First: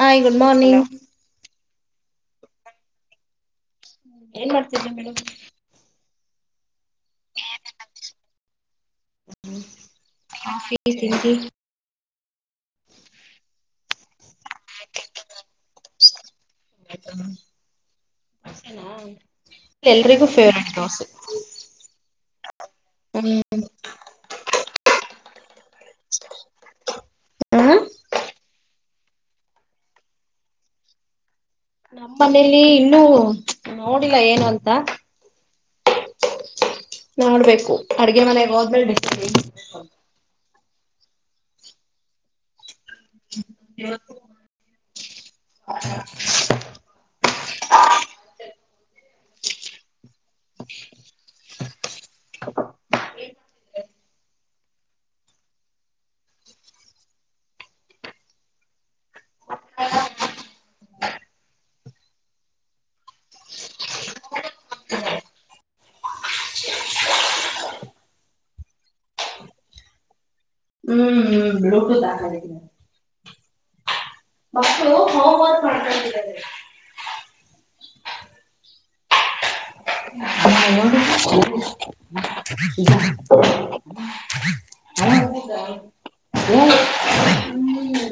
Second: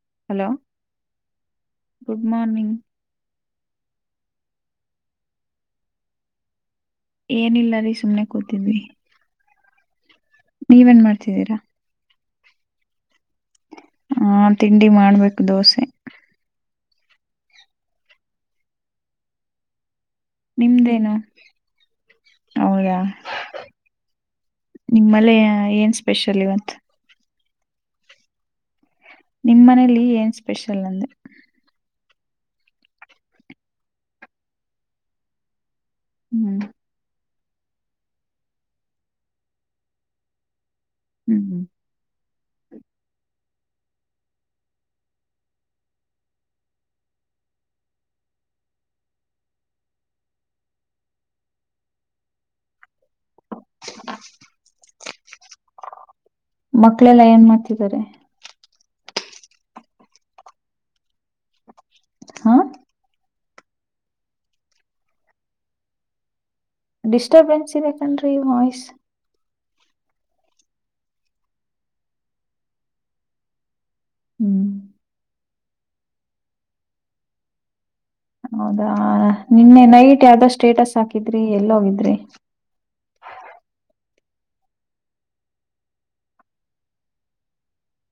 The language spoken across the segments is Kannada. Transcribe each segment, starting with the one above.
High good hello morning good morning ಏನ್ ಮಾಡ್ತಿದ್ದಿ ಮೇಡಮ್ ಏನಿಲ್ಲ ರೀ ಸುಮ್ನೆ ಕೂತಿದ್ವಿ ಈ ನೀವೇನ್ ತಿಂಡಿ ಮಾಡ್ತಿದ್ದೀರಾ ಹ ತಿಂಡಿ ಮಾಡ್ಬೇಕು ದೋಸೆ ದೋಸೆ ನಾ ಎಲ್ರಿಗೂ ಫೇವರೆಟ್ ದೋಸೆ ನಿಮ್ದೇನು ಹೌದಾ ನಿಮಲೇ ಏನ್ ಸ್ಪೆಷಲ್ ಇವತ್ತ್ ಹಾ ನಿಮ್ ಮನೇಲಿ ಏನ್ ಸ್ಪೆಷಲ್ ಅಂದೆ. ನಮ್ಮ ಮನೇಲಿ ಇನ್ನುೂ ನೋಡಿಲ್ಲ ಏನು ಅಂತ ಹ್ಮ್ ನೋಡ್ಬೇಕು ಅಡುಗೆ ಮನೆಗೆ ಹೋದ್ಮೇಲೇ [unintelligible] ಹ್ಮ್ ಹ್ಮ್ ಹ [inaudible] [inaudible] ಮಕ್ಕಳೆಲ್ಲ ಏನ್ ಮಾಡತಿದ್ದಾರೆ. [inaudible] ಹಾ ಹ ಡಿಸ್ಟರ್ಬೆನ್ಸ್ ಇದೆ ಕಣ್ರೀ ವಾಯ್ಸ್ ಹ್ಮ್ ಹ್ಮ್ ಬ್ಲೂಟುತ್ ಹಾಕೊಂಡಿದೀನಿ ಹ್ಮ್ ಮಕ್ಕಳು ಹೋಮ್ ವರ್ಕ್ ಮಾಡ್ಕೊತಿದ್ದಾರೆ. ಹೌದಾ ನಿನ್ನೆ ನೈಟ್ ಯಾವ್ದ ಸ್ಟೇಟಸ್ ಹಾಕಿದ್ರಿ ಎಲ್ಲೋಗಿದ್ರಿ ಹ [unintelligible]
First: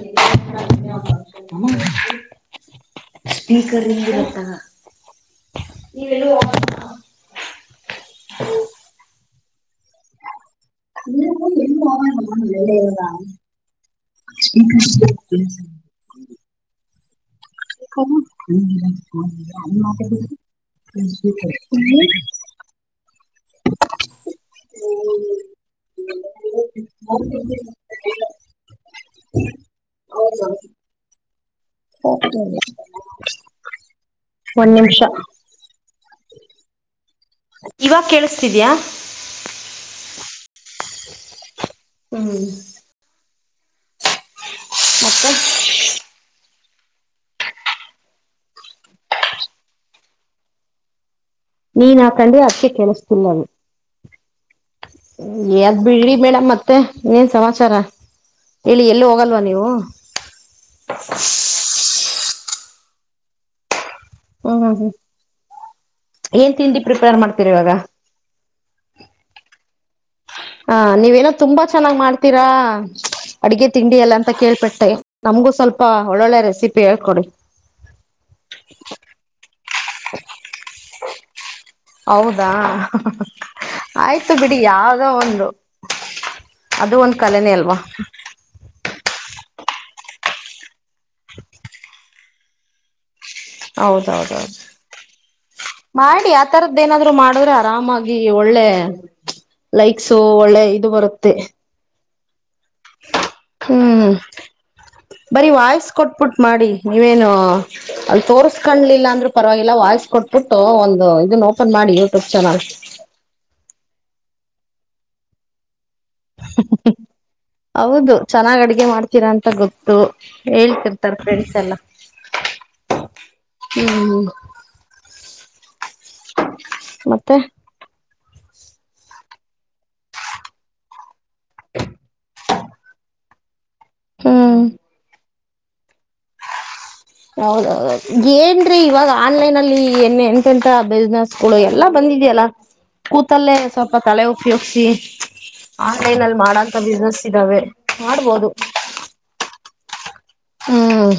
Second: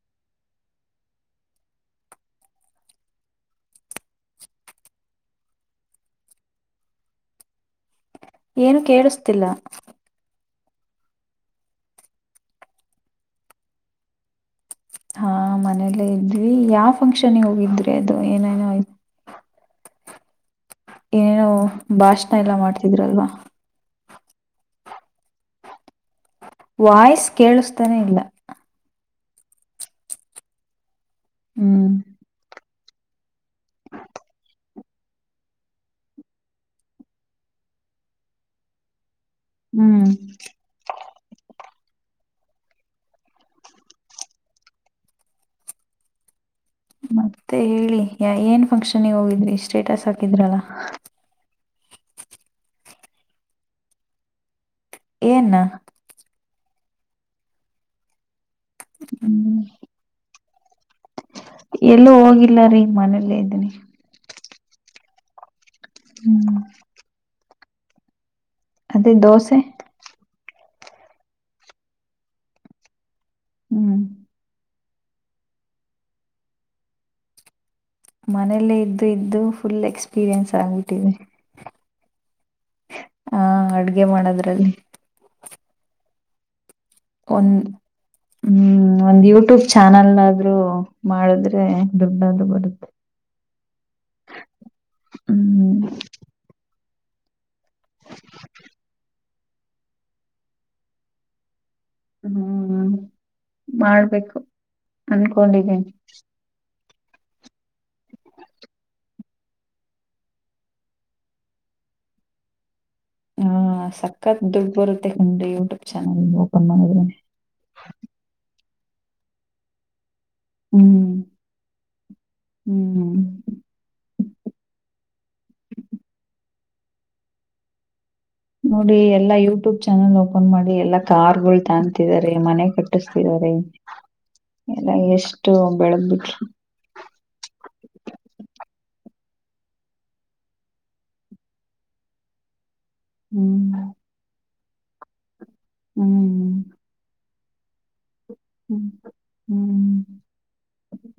ಸ್ಪೀಕರ್ ಹಂಗಿರುತ್ತಾ ನೀವೇಲು ಹೋಗಲ್ವಾ ಏನು ಕೇಳಸ್ತಿಲ್ಲ. ಇ ಇ ಎಳ್ಳೆಯಾ [unintelligible] ಹಾ ಮನೇಲ್ಲೇ ಇದ್ವಿ ಯಾವ ಫಂಕ್ಷನ್ಗೆ ಹೋಗಿದ್ರಿ ಹ ಅದು ಏನೇನೋ [unintelligible] ಏನೇನು ಭಾಷಣ ಎಲ್ಲಾ ಮಾಡ್ತಿದಿರಲ್ವಾ. ಹ್ಮ ವಾಯ್ಸ್ ಕೇಳಿಸ್ತಾನೆ ಇಲ್ಲ. ಹೌದಾ ಹ್ಮ್ ಒನ್ ನಿಮಿಷ ಇವಾಗ ಕೇಳಸತಿದ್ಯಾ ಹ್ಮ್ ಹ್ಮ್ ಮತ್ತೆ ಮತ್ತೆ ಹೇಳಿ ಯ ಏನ್ ಫಂಕ್ಷನಗೆ ಹೋಗಿದ್ರಿ ಸ್ಟೇಟಸ್ ಹಾಕಿದ್ರಲ್ಲ ನೀನ್ ಹಾಕಂಡೆ ಅದಕ್ಕೆ ಕೇಳಿಸತಿಲ್ಲ ಅದು ಏನ್ ಯದ್ ಬಿಡಿ ಮೇಡಮ್ ಮತ್ತೆ ಏನ್ ಸಮಾಚಾರ ಇಲ್ಲಿ ಎಲ್ಲಿ ಹೋಗಲ್ವಾ ಹ್ಮ್ ನೀವು ಇಲ್ಲ ರೀ ಮನೆಯಲ್ಲೇ ಇದೀನಿ. ಹ್ಮ್ ಹ್ಮ್ ಹ್ಮ್ ಏನ್ ಹ್ಮ್ ತಿಂಡಿ ಪ್ರಿಪೇರ್ ಮಾಡ್ತೀರಿ ಇವಾಗ ಅದೇ ದೋಸೆ ಹ ನೀವೇನೋ ತುಂಬಾ ಚೆನ್ನಾಗ್ ಮಾಡ್ತೀರಾ ಅಡಗೆ ತಿಂಡಿ ಹ್ಮ್ ಎಲ್ಲ ಅಂತ ಕೇಳ್ಪಟ್ಟೆ ನಮ್ಗೂ ಸ್ವಲ್ಪ ಒಳ್ಳೊಳ್ಳೆ ರೆಸಿಪಿ ಹೇಳ್ಕೊಡಿ ಮನೇಲ್ಲೇ ಇದ್ದು ಇದ್ದು ಫುಲ್ ಎಕ್ಸ್ಪೀರಿಯನ್ಸ್ ಆಗ್ಬಿಟ್ಟಿದೆ ಹೌದಾ ಆ ಅಡ್ಗೆ ಆಯ್ತು ಬಿಡಿ ಮಾಡೋದ್ರಲ್ಲಿ ಯಾವ್ದೋ ಒಂದು ಅದು ಕಲೆನೇ ಒಂದ್ ಅಲ್ವಾ ಹ್ಮ್ ಒಂದ ಇವತ್ತು ಯೂಟ್ಯೂಬ್ ಚಾನಲ್ ಆದ್ರೂ ಮಾಡಿದ್ರೆ ದುಡ್ಡದು ಬರುತ್ತೆ ಹೌದೌದೌದು ಹ್ಮ್ ಮಾಡಿ ಆತರದ ದೇನಾದ್ರು ಮಾಡದ್ರೆ ಆರಾಮಾಗಿ ಒಳ್ಳೆ ಲೈಕ್ಸು ಒಳ್ಳೆ ಇದು ಬರುತ್ತೆ ಹ್ಮ್ ಹ್ಮ್ ಮಾಡ್ಬೇಕು ಬರಿೀ ಅನ್ಕೊಂಡಿದೀನಿ ವಾಯ್ಸ್ ಕೊಟ್ಬಿಟ ಮಾಡಿ ನೀವೇನು ಅಲ್ಲಿ ತೋರ್ಸ್ಕೊಂಡ್ಲಿಲ್ಲ ಅಂದ್ರೂ ಪರವಾಗಿಲ್ಲ ವಾಯ್ಸ್ ಕೊಟ್ಬಿಟ್ಟು ಒಂದು ಇದನ್ ಓಪನ್ ಮಾಡಿ ಯೂಟ್ಯುಬ್ ಚ್ಯಾನಲ್ ಹಾ ಸಕ್ಕತ್ ದುಡ್ಡು ಬರುತ್ತೆ ಖಂಡು ಟ ಹೌದು ಚೆನ್ನಾಗ್ ಅಡ್ಗೆ ಮಾಡ್ತೀರಾ ಅಂತ ಗೊತ್ತು ಹ್ಮ್ ಹೇಳ್ಕರ್ತಾರೆ ಫ್ರೆಂಡ್ಸ್ ಎಲ್ಲ ಹ್ಮ್ ಹ್ಮ್ ಮತ್ತೆ ನೋಡಿ ಎಲ್ಲಾ ಯೂಟ್ಯೂಬ್ ಚಾನಲ್ ಓಪನ್ ಮಾಡಿ ಎಲ್ಲಾ ಕಾರ್ಗಳು ತಾಣತಿದಿದ್ದಾರೆ ಮನೆ ಕಟ್ಟಿಸ್ತಿದ್ದಾರೆ ಎಲ್ಲ ಎಷ್ಟು ಬೆಳದ್ಬಿಟ್ರು ಹೌದೌ ಏನ್ರೀ ಇವಾಗ ಆನ್ಲೈನ್ಲ್ಲಿ ಏನ್ ಎಂತೆಂತ ಬಿಸ್ನೆಸ್ ಗಳು ಎಲ್ಲಾ ಬಂದಿದೆಯಲ್ಲ ಕೂತಲ್ಲೇ ಹ್ಮ್ ಸ್ವಲ್ಪ ತಲೆ ಉಪಯೋಗ್ಸಿ ಆನ್ಲೈನ್ ಅಲ್ಲಿ ಹ್ಮ್ ಮಾಡೋಂತ ಬಿಸ್ನೆಸ್ ಇದ್ದಾವೆ ಮಾಡ್ಬೋದು ಹ್ಮ್ ಹ್ಮ್ ಹ್ಮ್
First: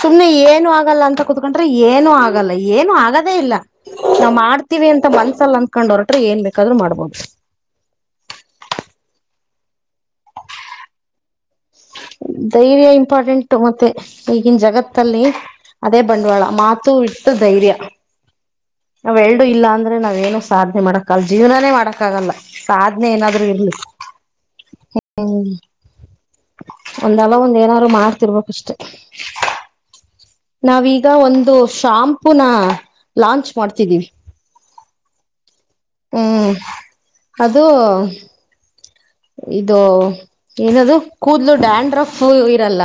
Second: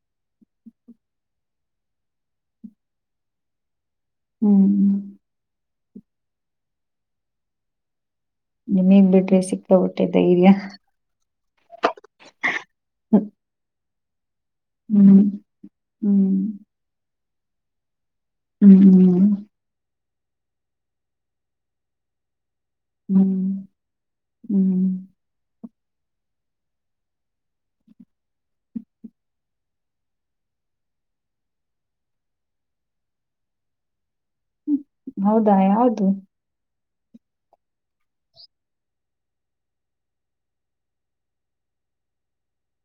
ಸುಮ್ನೆ ಏನು ಆಗಲ್ಲ ಅಂತ ಕುೂತ್ಕೊಂಡ್ರೆ ಏನು ಆಗಲ್ಲ ಏನು ಆಗದೇ ಇಲ್ಲ ನಾ ಮಾಡ್ತೀವಿ ಹ್ಮ್ ಅಂತ ಮನ್ಸಲ್ಲ ಅಂದಕೊಂಡ ಹೊರಟ್ರೆ ಏನ್ ಬೇಕಾದ್ರು ಮಾಡ್ಬೋದು ಸಿಕ್ಕಬಟ್ಟೆ ಧೈರ್ಯ ಧೈರ್ಯ ಇಂಪಾರ್ಟೆಂಟ್ ಮತ್ತೆ ಈಗಿನ ಜಗತ್ತಲ್ಲಿ ಹ್ಮ್ ಅದೇ ಬಂಡವಾಳ ಹ್ಮ್ ಮಾತು ಇಟ್ಟ ಧೈರ್ಯ ಹ್ಮ್ ನಾವ್ ಎರಡುೂ ಹ್ಮ್ ಇಲ್ಲಾಂದ್ರೆ ನಾವ್ೇಏನ ಸಾಧ್ಯ ಮಾಡಕ್ಕಲ್ ಜೀವನೇ ಮಾಡಕ್ಕ ಆಗಲ್ಲ ಸಾಧನೆ ಏನಾದ್ರು ಹ್ಮ್ ಇರ್ಲಿ ಹ್ಮ್ ಹ್ಮ್ ಒಂದಲ್ಲ ಒಂದ್ ಏನಾರರು ಮಾಡ್ತಿರ್ಬೇಕುಷ್ಟೆ ನಾವೀಗ ಒಂದು ಶಾಂಪೂನ ಲಾಂಚ್ ಮಾಡ್ತಿದ್ದೀವಿ ಹೌದಾ ಯಾದು ಹ್ಮ್ ಅದು ಇದು ಏನದು ಕೂದ್ಲು ಡ್ಯಾಂಡ್ರಫ್ ಇರಲ್ಲ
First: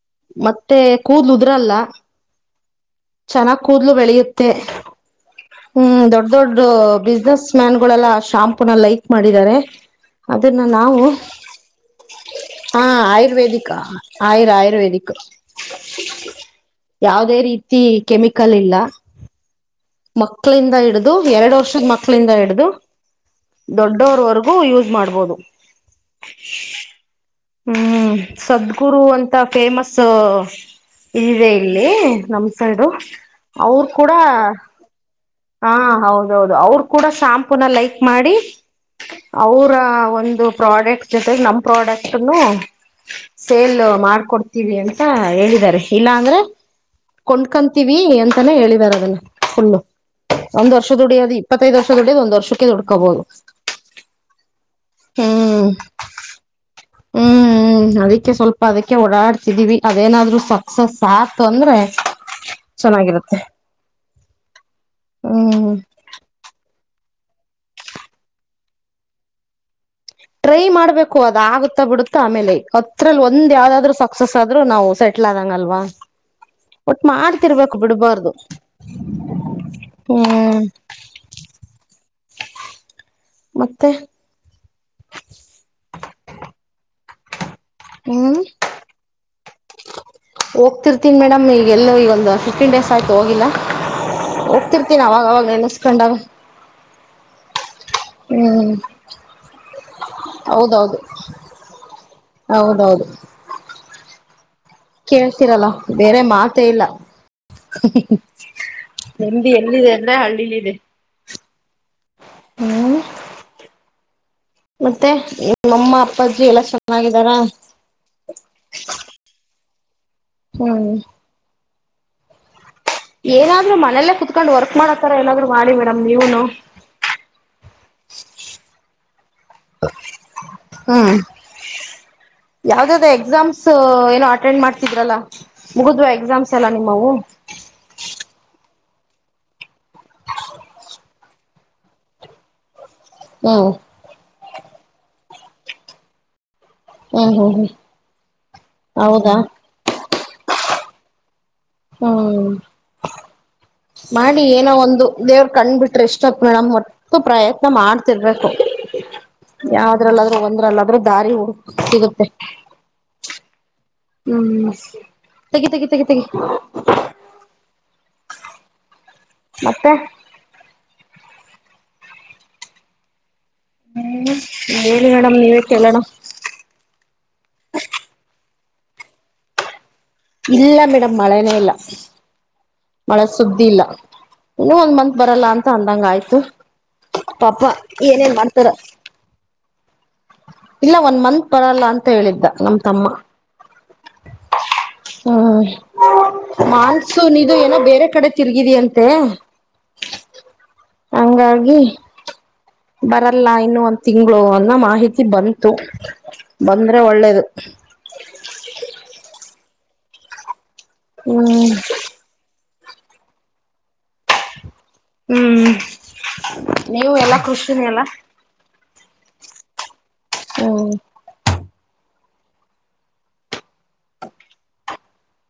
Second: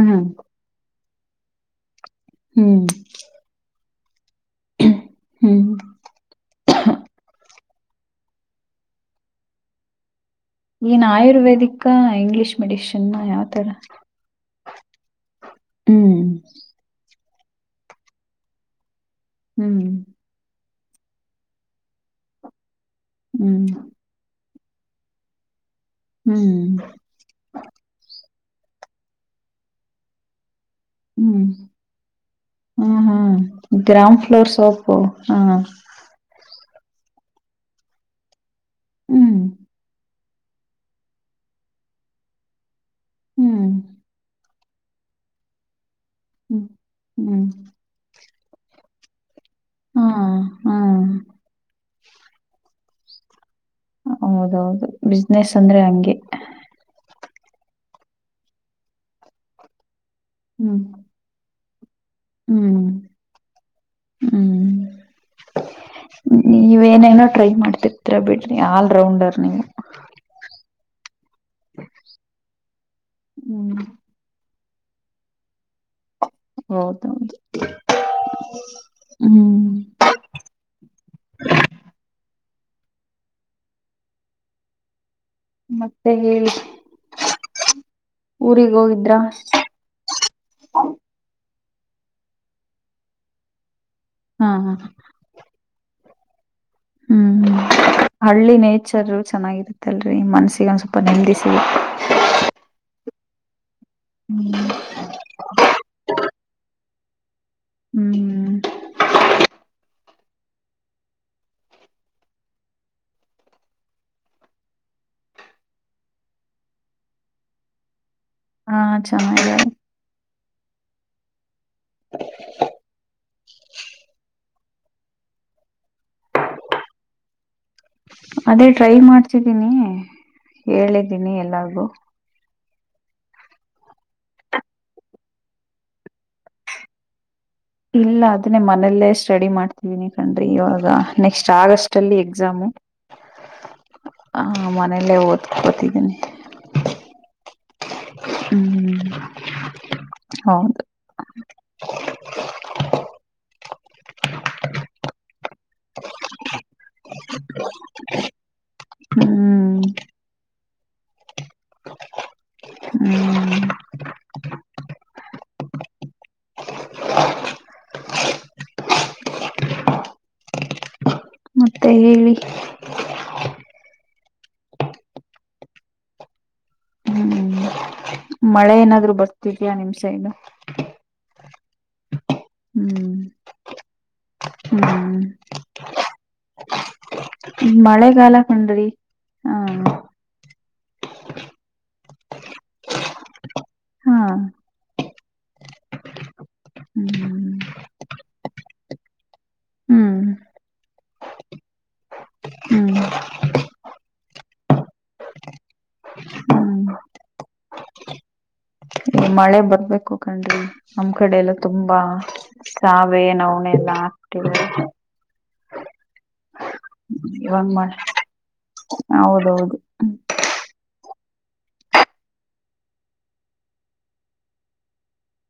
ಹ್ಮ್ ಮತ್ತೆ ಕೂದ ನುದ್ರಲ್ಲ ಹ್ಮ್ ಚೆನ್ನಾಗ್ ಕೂದ್ಲು ಬೆಳೆಯುತ್ತೆ ಮ ಹ್ಮ್ ದೊಡ್ ದೊಡ್ ಬಿಸ್ನೆಸ್ ಮ್ಯಾನ್ ಗಳೆಲ್ಲ ಅ ಶಾಂಪೂನ ಲೈಕ್ ಮಾಡಿದ್ದಾರೆ ಅದನ್ನ ನಾವು ಏನ್ ಆಯುರ್ವೇದಿಕ ಇಂಗ್ಲಿಷ್ ಹ ಮೆಡಿಷನ್ ಯಾವ ತರ ಆಯುರ್ವೇದಿಿಕ ಆಯುರ್ ಆಯುರ್ವೇದಿಕ್ ಹ್ಮ್ ಯಾದೇ ರೀತಿ ಕೆಮಿಕಲ್ ಇಲ್ಲ ಹ್ಮ್ ಮಕ್ಕಳಿಂದ ಹಿಡ್ದು ಎರಡು ವರ್ಷದ ಮಕ್ಕಳಿಂದ ಹಿಡ್ದು ಹ್ಮ್ ದೊಡ್ಡವರ್ವರ್ಗೂ ಹ ಯೂಸ್ ಮಾಡ್ಬೋದು ಹ್ಮ್ ಹ್ಮ್ ಸದ್ಗುರು ಅಂತ ಫೇಮಸ್ ಹ್ಮ್ ಇದಿದೆ ಇಲ್ಲಿ ನಮ್ ಸೈಡು ಅವರು ಕೂಡ ಹ ಹಾ ಅವರು ಕೂಡ ಶಂಪು ನ ಲೈಕ್ ಮಾಡಿ ಹ್ಮ್ ಅವರ ಒ ದು ಪ್ರಾಡಕ್ಟ್ ಜೊತೆಗೆ ನಮ್ ಪ್ರಾಡಕ್ಟ್ನ್ ಹ್ಮ್ ಸೇಲ್ ಮಾಡ್ಕೊಡ್ ವಿ ಅಂತ ಹೇಳಿದಿದ್ದಾರೆ ಇಲ್ಲಾ ಅಂದ್ರೆ ಹ್ಮ್ ಹ್ಮ್ ಕೊಂಡ್ಕಂತೀವಿ ಅಂತಾನೇ ಹೇಳಿದ್ದಾರೆ ಅದನ್ನ ಫುಲ್ಲು ಹಾ ಒಂದ್ ಹಾ ವರ್ಷ ದುಡಿಯೋದು ಇಪ್ಪತ್ತೈದು ವರ್ಷ ದುಡಿಯದು ಒಂದ್ ವರ್ಷಕ್ಕೆ ದುಡ್ಕೋಬಹದು ಹೌದೌದು ಬಿಸ್ನೆಸ್ ಅಂದ್ರೆ ಹಂಗೆ ಹ್ಮ್ ಅದಕ್ಕೆ ಸ್ವಲ್ಪ ಅದಕ್ಕೆ ಓಡಾಡ್ತಿದೀವಿ ಅದೇನಾದ್ರು ಹ್ಮ್ ಸಕ್ಸಸ್ ಆತು ಅಂದ್ರೆ ಹ್ಮ್ ಚೆನ್ನಾಗಿರುತ್ತೆ ಹ್ಮ್ ಹ್ಮ್ ನೀ ಏನೇನೋ ಟ್ರೈ ಮಾಡ್ತಿರ್ತಿರಾ ಬಿಡ್ರಿ ಆಲ್ ರೌಂಡರ್ ನೀವು ಟ್ರೈ ಮಾಡ್ಬೇಕು ಅದ ಆಗುತ್ತಾ ಬಿಡುತ್ತಾ ಆಮೇಲೆ ಹತ್ರರಲ್ಲಿ ಒಂದ ಹ್ಮ್ ಯಾವ್ದಾದ್ರು ಸಕ್ಸಸ್ ಆದ ಆದ್ರೂ ನಾವು ಸೆಟ್ಲ್ ಆದಂಗಲ್ವಾ ಒಟ್ಟು ಹೌದೌದು ಮಾಡ್ತಿರ್ಬೇಕು ಬಿಡ್ಬಾರ್ದು ಹ್ಮ್ ಹ್ಮ್ ಮತ್ತೆ [unintelligible] ಮತ್ತೆ ಹೇಳಿ ಹ್ಮ್ ಊರಿಗ್ ಹೋಗಿದ್ರಾ ಹೋಗ್ತಿರ್ತೀನ್ ಮೇಡಮ್ ಈ ಎಲ್ಲೂ ಈಗೊಂದು ಫಿಫ್ಟೀನ್ ಡೇಸ್ ಆಯ್ತು ಹೋಗಿಲ್ಲ ಹಾ ಹಾ ಹೋಗ್ತಿರ್ತೀನಿ ಅವಾಗವಾಗ ನೆನೆಸ್ಕೊಂಡವ ಹ್ಮ್ ಹಳ್ಳಿ ಹ್ಮ್ ನೇಚರ್ ಚೆನ್ನಾಗಿರುತ್ತಲ್ರಿ ಮನ್ಸಿಗೆ ಒಂದ ಹೌದೌದು ಸ್ವಲ್ಪ ನಿಲ್ದಿ ಸಿಗುತ್ತೆ ಹೌದೌದು ಹ್ಮ್ ಕೇಳ್ತೀರಲ್ಲ ಬೇರೆ ಮಾತ ಇಲ್ಲ ಹ್ಮ್ ನ್ದಿ ಎಲ್ಲಿದೆ ಅಂದ್ರೆ ಹಳ್ಳಿಲ್ಲಿ ಇದೆ ಹ್ಮ ಮತ್ತೆ ನಿಮ್ಮಮ್ಮ ಅಪ್ಪಾಜಿ ಎಲ್ಲಾ ಚೆನ್ನಾಗಿದ್ದಾರ ಹಾ ಚ ಯಾರ ಹ್ಮ್ ಏನಾದ್ರು ಮನೇಲ್ಲೇ ಕುೂತ್ಕೊಂಡ್ ವರ್ಕ್ ಮಾಡತಾರ ಏನಾದ್ರು ಮಾಡಿ ಮೇಡಮ್ ನೀವನು [unintelligible] ಅದೇ ಟ್ರೈ ಮಾಡ್ತಿದ್ದೀನಿ ಹೇಳಿದ್ದೀನಿ ಎಲ್ಲಗು ಯಾವ್ದಾದ್ದ ಎಕ್ಸಾಮ್ಸ್ ಏನೋ ಅಟೆಂಡ್ ಮಾಡ್ತಿದ್ರಲ್ಲ ಮುಗಿದ್ ಎಕ್ಸಾಮ್ಸ್ ಎಲ್ಲ ನಿಮ್ಮೂ ಇಲ್ಲ ಅದನ್ನೇ ಮನಲ್ಲೇ ಸ್ಟಡಿ ಮಾಡ್ತಿದನಿ ಕಣ್ರಿ ಇವಾಗ ನೆಕ್ಸ್ಟ್ ಆಗಸ್ಟ್ ಅಲ್ಲಿ ಎಕ್ಸಾಮು ಹ್ಮ ಹ ಮನೇಲ್ಲೇ ಓದ್ಕೋತಿದ್ದೀನಿ ಹ್ಮ್ ಹ್ಮ್ ಹ್ಮ್ ಹ್ಮ್ ಹೌದಾ ಹೌದು ಹ್ಮ್ ಮಾಡಿ ಏನೋ ಒಂದು ದೇವ್ರ ಕಂಡ್ ಬಿಟ್ರೆ ಎಷ್ಟ ಹಕ್ ಮೇಡಮ್ ಹೊ ಪ್ರಯತ್ನ ಮಾಡ್ತಿರ್ಬೇಕು ಹ್ಮ್ ಯಾವದ್ರಲ್ಲಾದ್ರೂ ಒಂದ್ರಲ್ಲ ಆದ್ರೆ ದಾರಿ ಹ ಸಿಗುತ್ತೆ ಹ್ಮ್ ಹ್ಮ್ ತಗಿ ತಗಿ ತಗಿಗಿ ಮತ್ತೆ ಮತ್ತೆ ಹೇಳಿ ಹ್ಮ್ ಹೇಳಿ ಮೇಡಮ್ ನೀವೇ ಕೇಳೋಣ ಹ್ಮ್ ಮಳೆ ಏನಾದ್ರು ಬರ್ತಿದಾ ನಿಮ್ ಸೈಡ್ ಇಲ್ಲ ಮೇಡಮ್ ಮಳೆನೇ ಇಲ್ಲ ಹ್ಮ್ ಮಳೆ ಸುದ್ದಿ ಇಲ್ಲ ಇನ್ನು ಒಂದ್ ಹ್ಮ್ ಮಂತ್ ಬರಲ್ಲ ಅಂತ ಅಂದಂಗ ಆಯ್ತು ಪಾಪ ಮಳೆಗಾಲ ಏನೇನ್ ಮಾಡ್ತಾರ ಕಣ್ರಿ ಹಾ ಇಲ್ಲ ಒಂದ ಮಂತ್ ಬರಲ್ಲ ಅಂತ ಹೇಳಿದ್ದ ನಮ ತಮ್ಮ ಹಾ ಹ್ಮ ಮಾಲ್ಸುನಿದು ಹ್ಮ್ ಏನೋ ಬೇರೆ ಕಡೆ ತಿರ್ಗಿದಿ ಅಂತೆ ಹ್ಮ್ ಹಂಗಾಗಿ ಹ್ಮ್ ಬರಲ್ಲ ಇನ್ನು ಒಂದ ತಿಂಗಳು ಅನ್ನ ಮಾಹಿತಿ ಬಂತು ಹ್ಮ್ ಬಂದ್ರೆ ಒಳ್ಳೇದು [unintelligible] ಬೇಕು ಕಂಡ್ರಿ ನಮ್ ಕಡೆ ಎಲ್ಲ ಹ್ಮ್ ತುಂಬಾ ಸಾವೇ ನವಣೆಲ್ಲಾ ಹಾಕ್ತವಿ ಹ್ಮ್ ನೀವು ಎಲ್ಲಾ ಇವಾಗ ಕಖೃಷಿನೆ ಮಾಡ ಅಲ್ಲ ಹೌದೌದು ಹ್ಮ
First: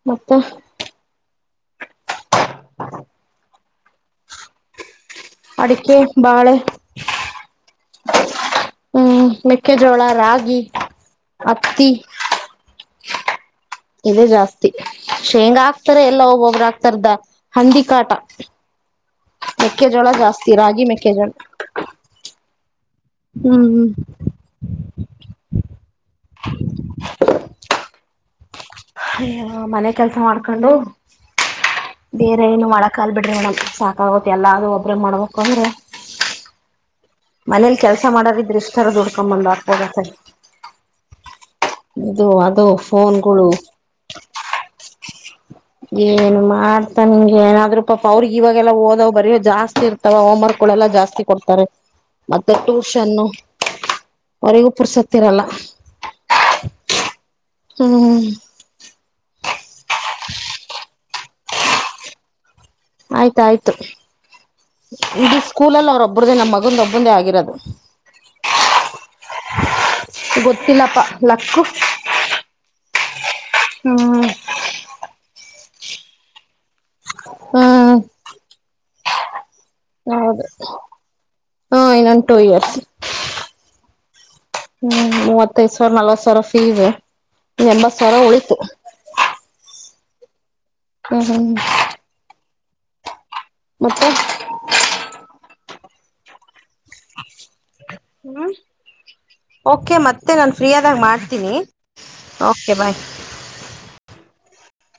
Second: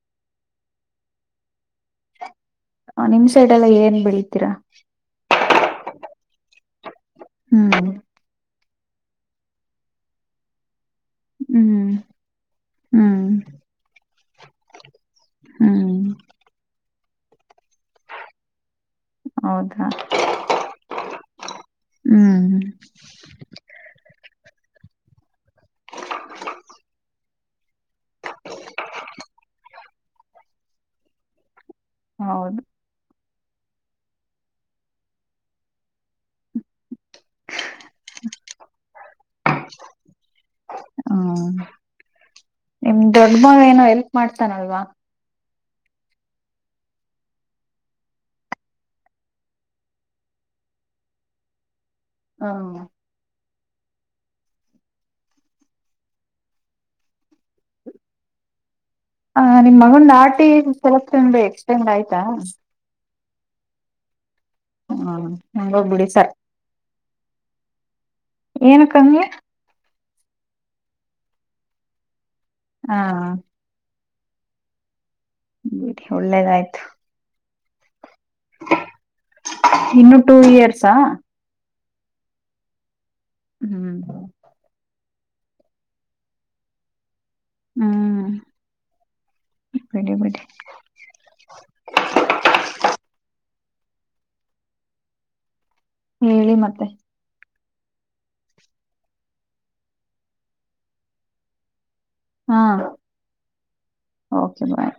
ಮತ್ತೆ ನಿಮ ಸೈಡ್ ಎಲ್ಲ ಏನ್ ಬೆಳಿತೀರಾ ಅಡಿಕೆ ಬಾಳೆ ಹ್ಮ್ ಹ್ಮ್ ಮೆಕ್ಕೆಜೋಳ ರಾಗಿ ಹ್ಮ್ ಹತ್ತಿ ಹ್ಮ್ ಇದೇ ಜಾಸ್ತಿ ಶೇಂಗ ಹ್ಮ್ ಆಕ್ತಾರೆ ಎಲ್ಲಾ ಒಬ್ಬೊಬರು ಆಕ್ತಾರ ಹಂದಿಕಾಟ ಹೌದಾ ಮೆಕ್ಕೆಜೋಳ ಜಾಸ್ತಿ ರಾಗಿ ಮೆಕ್ಕೆಜೋಳ ಹ್ಮ್ ಹ್ಮ ಹ್ಮ [unintelligible] ಅಯ ಮನೆ ಕೆಲ್ಸ ಮಾಡ್ಕೊಂಡು ಬೇರೆ ಹೌದು ಏನು ಮಾಡಕ ಆಗಲ್ಲ ಬಿಡ್ರಿ ಮಡ್ಮ ಸಾಕಾಗತ್ ಎಲ್ಲ ಅದು ಒಬ್ರ ಮಾಡ್ಬಕ್ ಅಂದ್ರೆ [unintelligible] ಮನೇಲಿ ಕೆಲ್ಸ ಮಾಡಾರ ಇದ್ರ ಇಷ್ಟರ ದುಡ್ಕೊಂಬಂದು್ ಆಗ್ತದತರಿ ಹ್ಮ್ ಇದು ಅದು ನಿಮ್ ದೊಡ್ಡ ಫೋನ್ಗಳು ಮಗ ಏನೋ ಹೆಲ್ಪ್ ಮಾಡ್ತಾನಲ್ವಾ ಏನ್ ಮಾಡ್ತಾ ನಿಂಗೆ ಏನಾದ್ರೂ ಪಾಪ ಅವ್ರಿಗೆ ಇವಾಗೆಲ್ಲಾ ಓದವ್ ಬರಯೋ ಜಾಸ್ತಿ ಇರ್ತಾವ ಹೋಮ್ವರ್ಕ್ ೆಲ್ಲ ಜಾಸ್ತಿ ಕೊಡ್ತಾರೆ ಮತ್ತೆ ಹ್ಮ್ ಟ್ಯೂಷನ್ನು ಅವರಿಗೂ ಪುರ್ಸತ್ತಿರಲ್ಲ ಹ್ಮ್ ಹ ನಿಮ್ ಮಗನ್ ನಾಟಿ ಸೆಲತಿ ಎಕ್ಸ್ಟೆಂಡ್ ಆಯ್ತಾ ಆಯ್ತಾಯ್ತು ಹ್ಮ ಇಡೀ ಸ್ಕೂಲಲ್ಲಿ ಹಂಗೋಗ್ಬಿಡಿ ಸರ್ ಅವ್ರೊಬ್ಬ್ರ್ದೇ ನಮ್ಮ್ ಮಗಂದ ಒಬ್ಬಂದೇ ಆಗಿರೋದು ಏನಕ್ಕಂಗೆ ಗೊತ್ತಿಲ್ಲಪ್ಪಾ ಲಕ್ಕು ಹಾ ಹ್ಮ ಬಿಡಿ ಒಳ್ಳೇದಾಯ್ತು ಹ್ಮ್ ಇನ್ನು ಟೂ ಹೌದು ಇಯರ್ಸಾ ಹಾ ಇನ್ನೊಂದು ಟು ಇಯರ್ಸ್ ಹ್ಮ್ ಹ್ಮ ಹ್ಮ್ ಮೂವತ್ತೈದ ಸಾವಿರ ನಲ್ವತ್ ಸಾವಿರ ಫೀಸ್ ಎಂಬತ್ ಸಾವಿರ ಹ್ಮ್ ಉಳಿತು ಬಿಡಿ ಬಿಡಿ ಹ್ಮ್ ಹ್ಮ್ ಮತ್ತೆ ಹೇಳಿ ಮತ್ತೆ ಹ್ಮ್ ಓಕೆ ಮತ್ತೆ ನಾನ್ ಫ್ರೀಯಾದಾಗ ಮಾಡ್ತೀನಿ ಓಕೆ ಬಾಯ್ ೆ ಬಾಯ